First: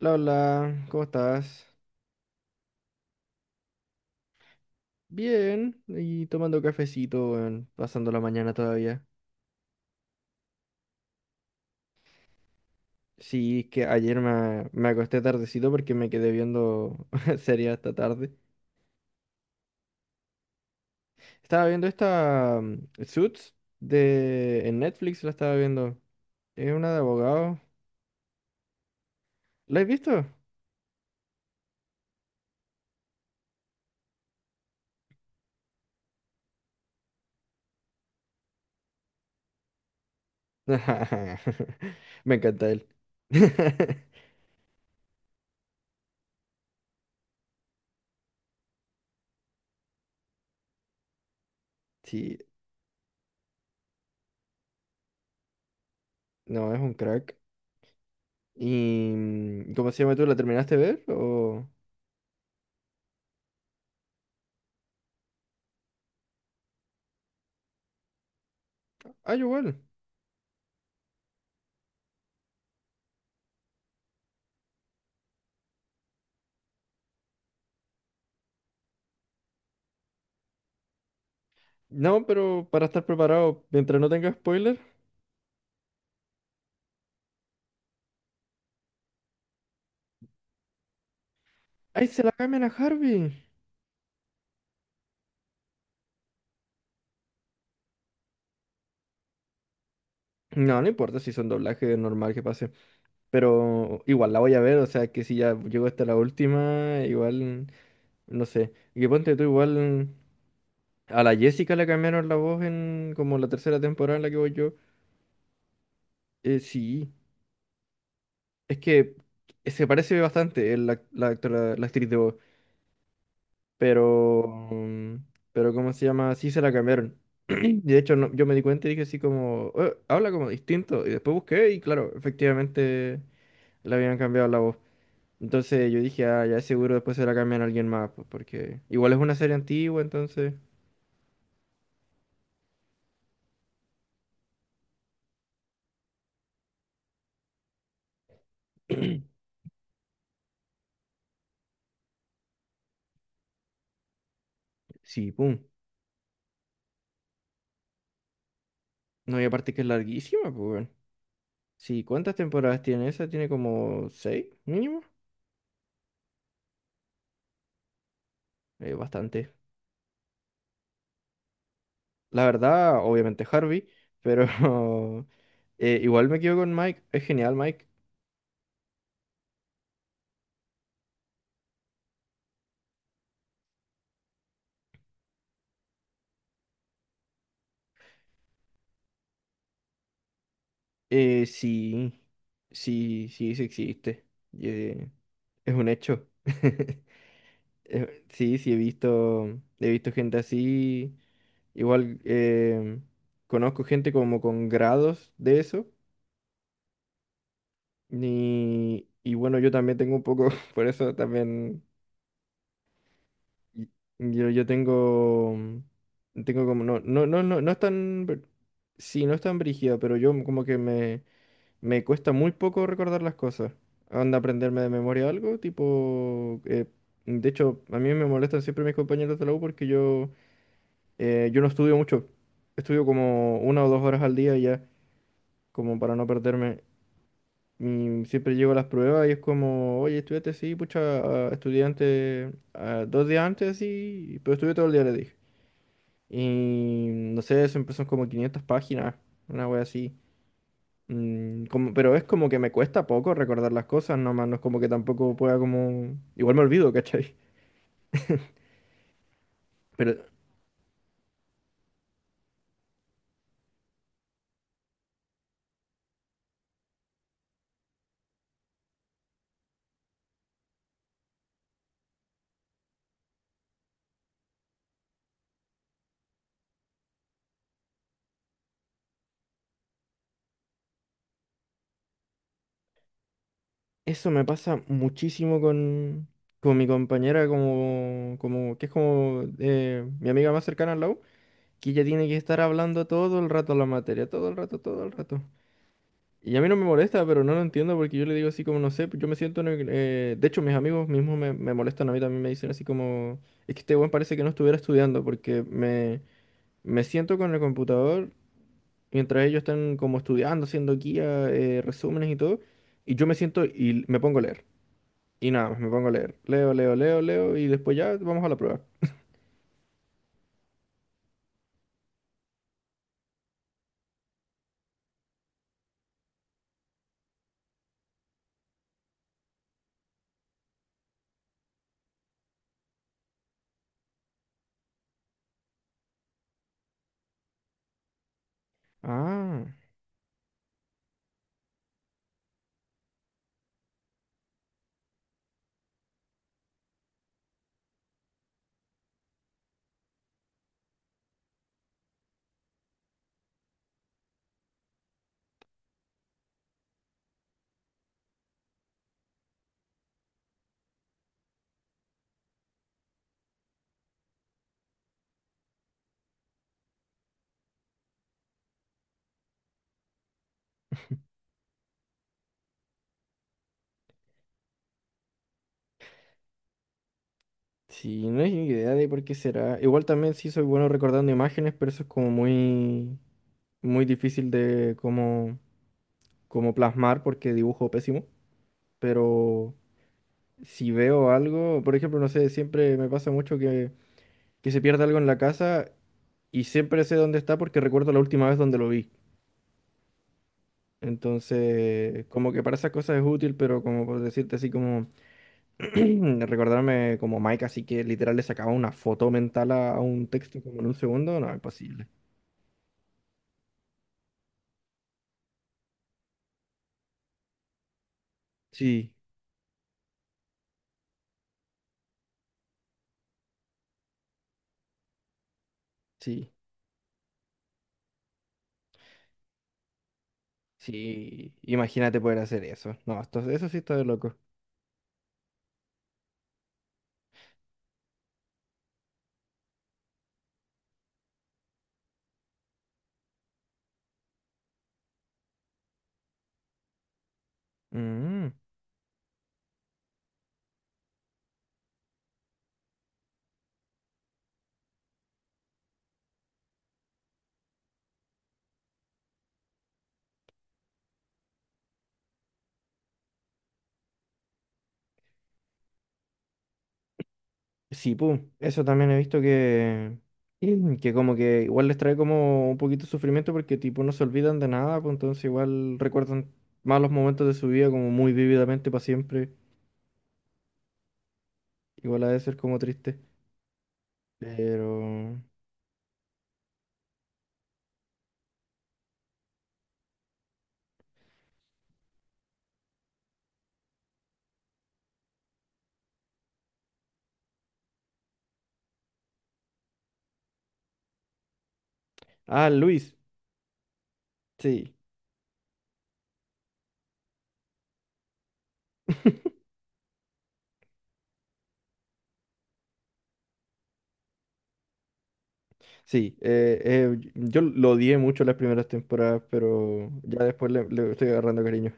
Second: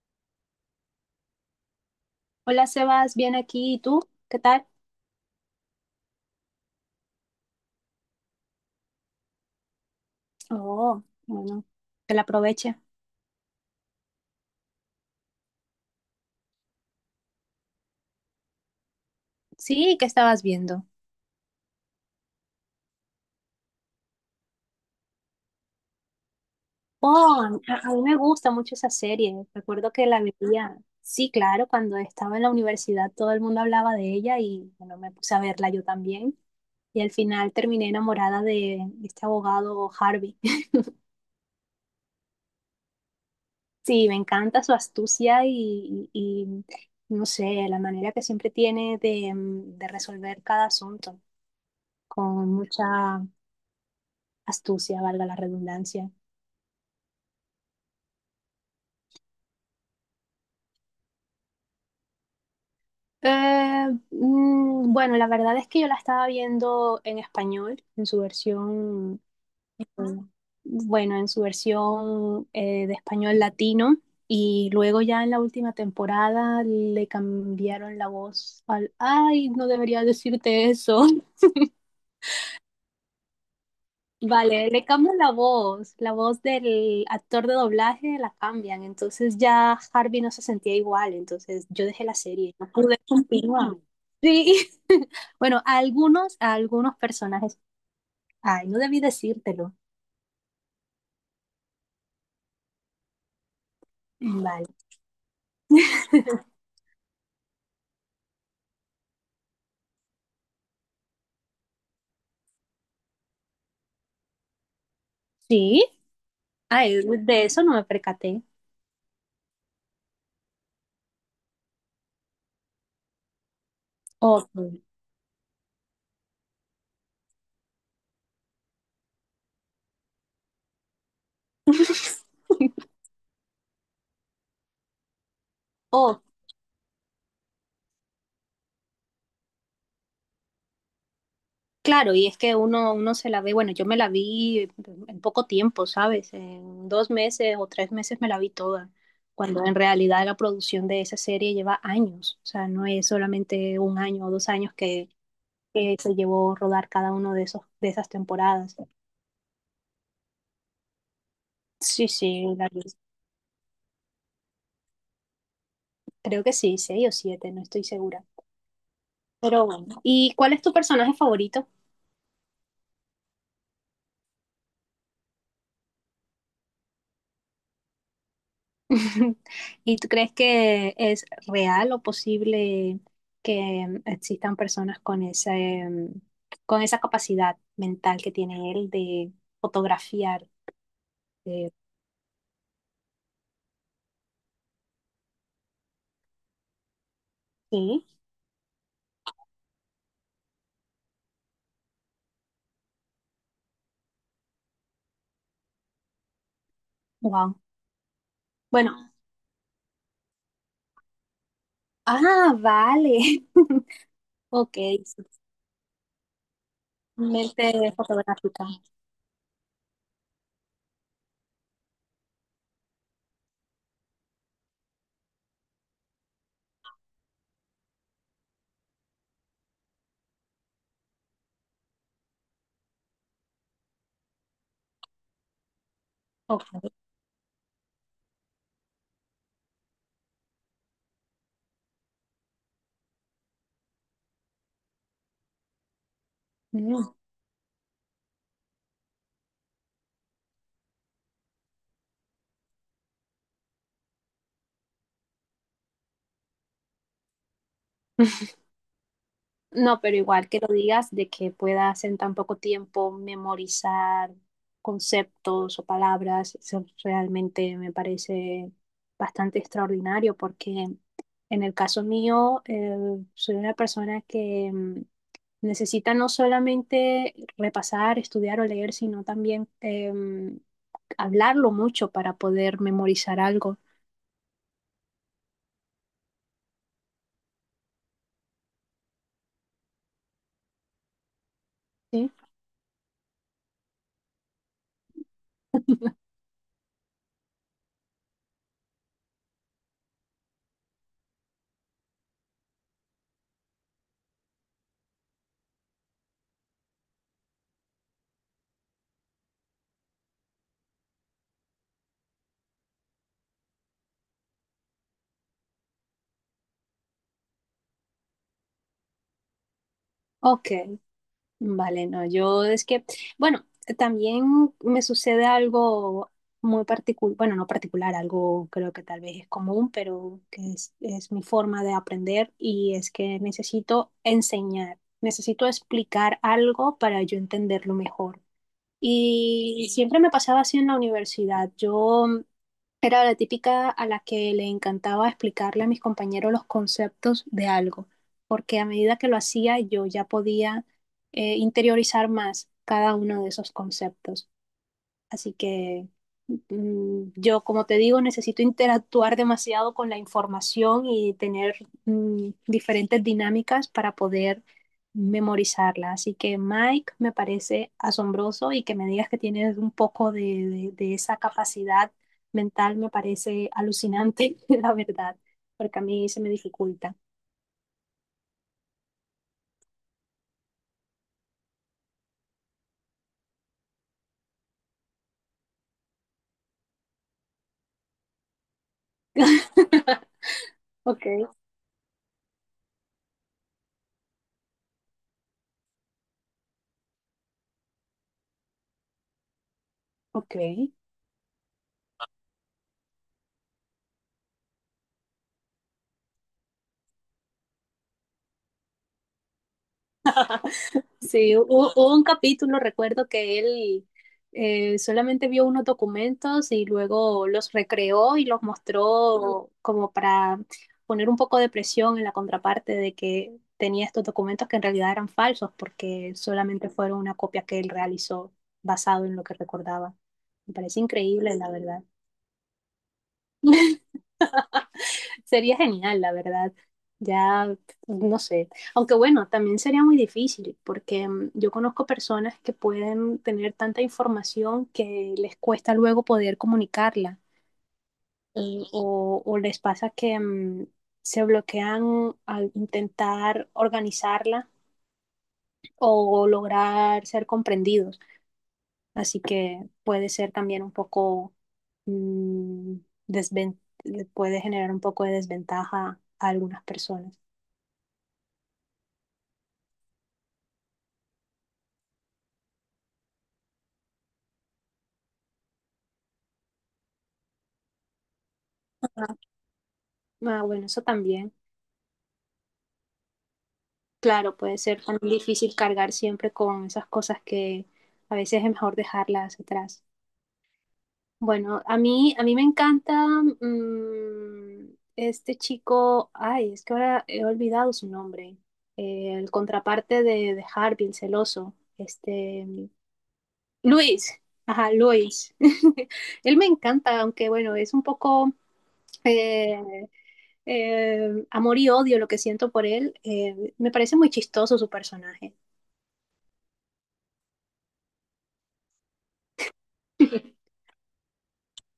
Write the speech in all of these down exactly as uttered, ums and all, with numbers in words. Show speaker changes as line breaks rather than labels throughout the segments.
Hola, hola, ¿cómo estás?
Hola Sebas, bien aquí. ¿Y tú? ¿Qué tal?
Bien, y tomando cafecito, weón, pasando la mañana todavía.
Oh, bueno, que la aproveche.
Sí, es que ayer me, me acosté tardecito porque me quedé viendo serie hasta tarde.
Sí, ¿qué estabas viendo?
Estaba viendo esta mm, Suits de en Netflix, la estaba viendo. Es una de
Oh,
abogados.
a, a mí me gusta mucho esa serie.
¿La has
Recuerdo que la
visto?
veía. Sí, claro, cuando estaba en la universidad todo el mundo hablaba de ella y bueno, me puse a verla yo también. Y al final terminé enamorada de este abogado Harvey.
Me encanta él.
Sí, me encanta su astucia y, y- y, no sé, la manera que siempre tiene de, mm, de resolver cada asunto
Sí,
con mucha astucia, ¿valga la redundancia?
no, es un crack. ¿Y mm, cómo se llama tú? ¿La terminaste de ver? ¿O...
Eh, mm, bueno, la verdad es que yo la estaba viendo en español, en su versión,
Ah, yo igual.
eh, bueno, en su versión eh, de español latino. Y luego ya en la última temporada le cambiaron la voz al, ay, no debería decirte eso.
No, pero para estar preparado, mientras no tenga
Vale,
spoiler.
le cambian la voz, la voz del actor de doblaje la cambian, entonces ya Harvey no se sentía igual, entonces yo dejé
¡Ay,
la
se la
serie,
cambian a
no pude
Harvey!
continuar. Sí, bueno, a algunos, a algunos personajes, ay, no debí decírtelo.
No, no importa si son doblajes normal que pase. Pero igual la voy a
Vale,
ver, o sea que si ya llegó hasta la última, igual, no sé. Y que ponte tú igual. A la Jessica le cambiaron la voz en como la tercera temporada en la que voy yo.
sí,
Eh,
ay,
sí.
de eso no me percaté.
Es que se parece bastante el ac- la, actora- la actriz de voz. Pero,
Ok,
mm, pero ¿cómo se llama? Sí se la cambiaron. Y de hecho, no- yo me di cuenta y dije así como, "Eh, habla como distinto." Y después busqué y claro, efectivamente le habían cambiado la voz. Entonces yo
ok.
dije, ah, ya seguro después se la cambian a alguien más, pues, porque igual es una serie antigua, entonces...
Claro, y es que uno, uno se la ve, bueno, yo me la vi en poco tiempo, ¿sabes? En dos meses o tres meses me la vi toda, cuando en realidad la producción de esa serie lleva años, o sea, no es solamente un año o dos años que,
Sí, pum.
que se llevó rodar cada uno de esos, de esas temporadas.
No, y aparte que es larguísima, pues, weón. Sí,
Sí,
¿cuántas
sí, la
temporadas
vi.
tiene esa? Tiene como seis, mínimo.
Creo que sí, seis o siete, no estoy segura.
Eh, bastante.
Pero bueno, ¿y cuál es tu personaje favorito?
La verdad, obviamente Harvey, pero eh, igual me quedo con Mike. Es genial, Mike.
¿Y tú crees que es real o posible que em, existan personas con esa, em, con esa capacidad mental que tiene él de fotografiar?
Eh,
Eh,
sí, sí, sí, sí existe. y, eh, es un hecho.
sí,
Eh, Sí, sí, he visto, he visto gente así. Igual eh, conozco gente como con grados de eso.
wow.
Y,
Bueno,
y bueno, yo también tengo un poco, por eso también
ah, vale.
y- yo, yo
Ok,
tengo, mm, tengo como, no, no, no, no, no
mente
es tan, br-
fotográfica.
sí, no es tan brígido, pero yo como que me, Me cuesta muy poco recordar las cosas. Anda aprenderme de memoria algo, tipo... eh, de hecho, a mí me molestan siempre mis compañeros de la U porque yo, eh, yo no estudio mucho. Estudio como una o dos horas al día ya, como para no perderme.
Ok.
Y siempre llego a las pruebas y es como, oye, estudiante, sí, pucha, estudiante, dos días antes, sí, pero estudié todo el día, le dije. Y
Mm.
no sé, eso empezó como quinientas páginas, una wea así. Mm, como, pero es como que me cuesta poco recordar las cosas, nomás no es como que tampoco pueda como... Igual me olvido, ¿cachai?
No,
Pero
pero igual que lo digas de que puedas en tan poco tiempo memorizar conceptos o palabras, eso realmente me parece bastante extraordinario porque en el caso mío eh, soy una persona que mm, necesita no solamente repasar, estudiar o leer, sino también em, hablarlo mucho para poder memorizar algo.
eso me pasa muchísimo con, con mi compañera, como, como que es como eh, mi amiga más cercana al lado, que ella tiene
¿Sí?
que estar hablando todo el rato la materia, todo el rato, todo el rato. Y a mí no me molesta, pero no lo entiendo porque yo le digo así como, no sé, yo me siento... en eh, de hecho, mis amigos mismos me, me molestan a mí también, me dicen así como, es que este buen parece que no estuviera estudiando porque me... Me siento con el computador mientras ellos están como estudiando, haciendo guía, eh, resúmenes y todo. Y yo me siento y me pongo a leer. Y nada más, me pongo a leer. Leo, leo, leo, leo y después ya vamos a la prueba.
Ok, vale, no, yo es que, bueno, también me sucede algo muy particular, bueno, no particular, algo creo que tal vez es común, pero que es, es mi forma de aprender y es que necesito enseñar, necesito explicar algo para yo entenderlo mejor.
Ah,
Y siempre me pasaba así en la universidad. Yo era la típica a la que le encantaba explicarle a mis compañeros los conceptos de algo, porque a medida que lo hacía yo ya podía eh, interiorizar más cada uno de esos conceptos. Así que mm, yo, como te digo, necesito interactuar demasiado con la información y tener mm, diferentes dinámicas para poder memorizarla. Así que Mike, me parece asombroso y que me digas que tienes un poco de, de- de esa capacidad mental me parece alucinante, la verdad, porque a mí se me dificulta.
sí, no es idea de por qué será. Igual también sí soy bueno recordando imágenes, pero eso es como muy, muy difícil de como, como plasmar porque dibujo pésimo. Pero si
Ok,
veo algo, por ejemplo, no sé, siempre me pasa mucho que que se pierde algo en la casa y siempre sé dónde está porque recuerdo la última vez donde lo vi.
ok.
Entonces, como que para esas cosas es útil, pero como por decirte así como recordarme como Mike, así que literal le sacaba una foto mental a, a un texto como en un segundo, no
Sí,
es
hu- hu-
posible.
hubo un capítulo, recuerdo que él eh, solamente vio unos documentos y luego los recreó y los
Sí,
mostró como para poner un poco de presión en la contraparte de que tenía estos documentos que en realidad eran falsos porque
sí,
solamente fueron una copia que él realizó basado en lo que recordaba. Me parece
sí.
increíble, la verdad.
Imagínate poder hacer eso. No, esto, eso sí está de loco.
Sería genial, la verdad. Ya, no sé. Aunque bueno, también sería muy difícil porque mm, yo conozco personas que pueden tener tanta información que les cuesta luego poder comunicarla
Mm.
y- o, o les pasa que mm, se bloquean al intentar organizarla o lograr ser comprendidos. Así que puede ser también un poco, mm, desven- puede generar un poco de desventaja a algunas personas.
Sí, pum, eso también he visto que, y que como que igual les trae como un poquito de sufrimiento porque tipo no se olvidan de nada, pues entonces igual recuerdan malos momentos de su vida como muy vívidamente para siempre.
Ah, bueno, eso también.
Igual ha de ser como triste.
Claro, puede
Pero...
ser tan difícil cargar siempre con esas cosas que a veces es mejor dejarlas atrás. Bueno, a mí, a mí me encanta mm, este chico, ay, es que ahora he olvidado su nombre. Eh, el contraparte de, de Harvey, el celoso,
Ah,
este,
Luis,
Luis, ajá,
sí,
Luis. Él me encanta, aunque bueno, es un poco... eh, eh, amor y odio lo que siento por él. Eh, me parece muy chistoso su personaje.
sí. eh, eh, y- yo lo odié mucho las primeras temporadas, pero ya después le, le estoy agarrando cariño.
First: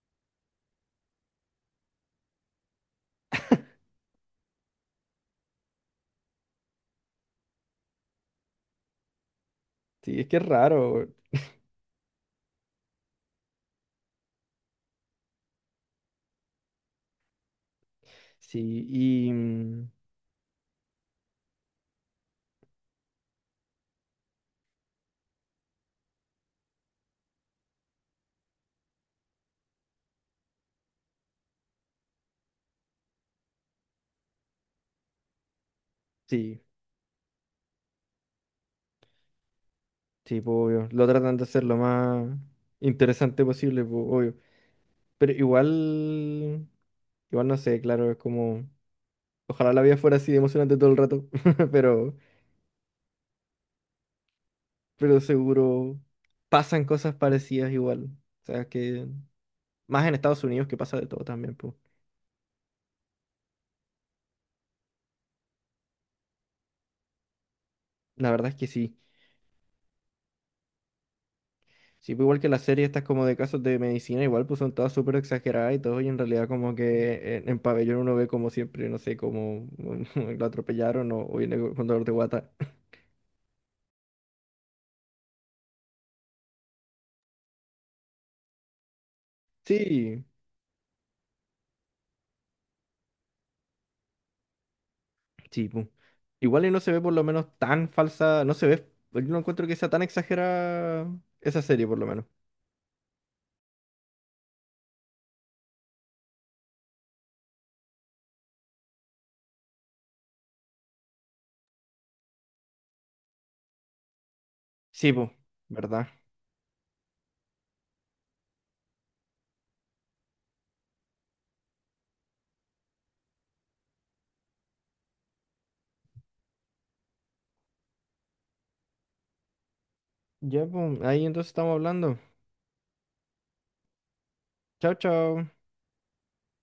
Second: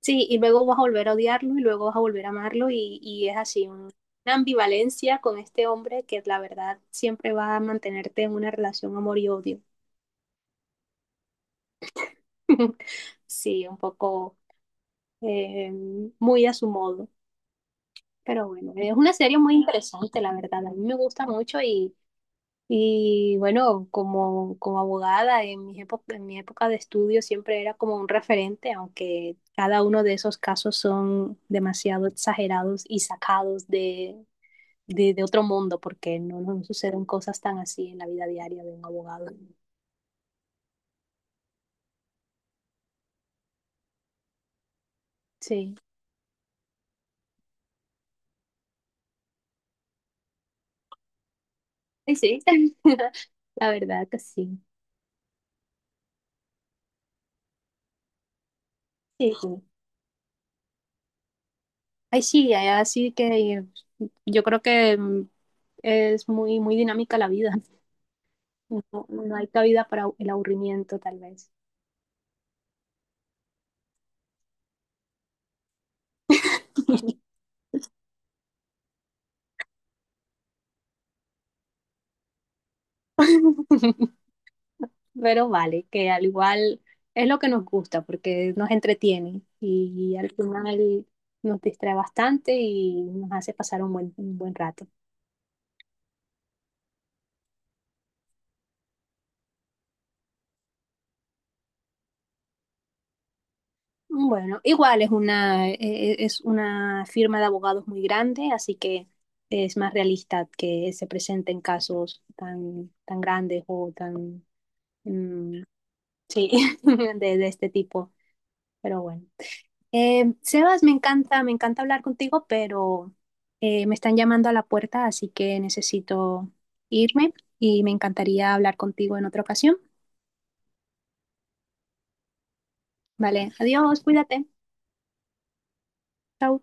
Sí, y luego vas a volver a odiarlo y luego vas a volver a amarlo y, y es así, un- una ambivalencia con este hombre que la verdad siempre va a mantenerte en una relación amor y odio.
Sí, es que es raro.
Sí, un poco eh, muy a su modo. Pero bueno,
Sí,
es una
y...
serie muy
mm,
interesante, la verdad. A mí me gusta mucho y, Y bueno, como, como abogada, en mis épo- en mi época de estudio siempre era como un referente, aunque cada uno de esos casos son demasiado exagerados y sacados de, de, de otro mundo, porque no,
sí.
no suceden cosas tan así en la vida diaria de un abogado.
Sí, pues, obvio. Lo tratan de hacer lo más interesante posible, pues, obvio. Pero
Sí,
igual, igual no sé, claro, es como, ojalá la vida fuera así de emocionante todo el rato, pero,
ay, sí, la verdad que sí.
pero seguro pasan cosas parecidas igual. O sea, que
Sí, sí.
más en Estados Unidos que pasa de todo también, pues.
Ay, sí, ay, así que yo creo que mm, es muy, muy dinámica la vida.
La verdad es que sí.
No, no hay cabida para el aburrimiento, tal vez.
Sí, pues igual que las series estas como de casos de medicina, igual pues son todas súper exageradas y todo, y en realidad como que en, en pabellón uno ve como siempre, no sé, como lo atropellaron o, o viene con dolor de guata.
Pero vale, que al igual es lo que nos gusta porque nos entretiene y
Sí,
al final nos distrae bastante y nos hace pasar un buen, un buen rato.
sí, pu. Igual y no se ve por lo menos tan falsa, no se ve, yo no encuentro que sea tan exagerada esa serie por lo menos.
Bueno, igual es una, eh, eh, es una firma de abogados muy grande, así que es más realista que se presenten casos tan, tan grandes o tan,
Sí, pues,
mm,
¿verdad?
sí, de, de este tipo. Pero bueno. Eh, Sebas, me encanta, me encanta hablar contigo, pero eh, me están llamando a la puerta, así que necesito irme y me encantaría hablar contigo en otra ocasión.
Ya, pues, ahí entonces estamos hablando.
Vale, adiós, cuídate.
Chao, chao.
Chao.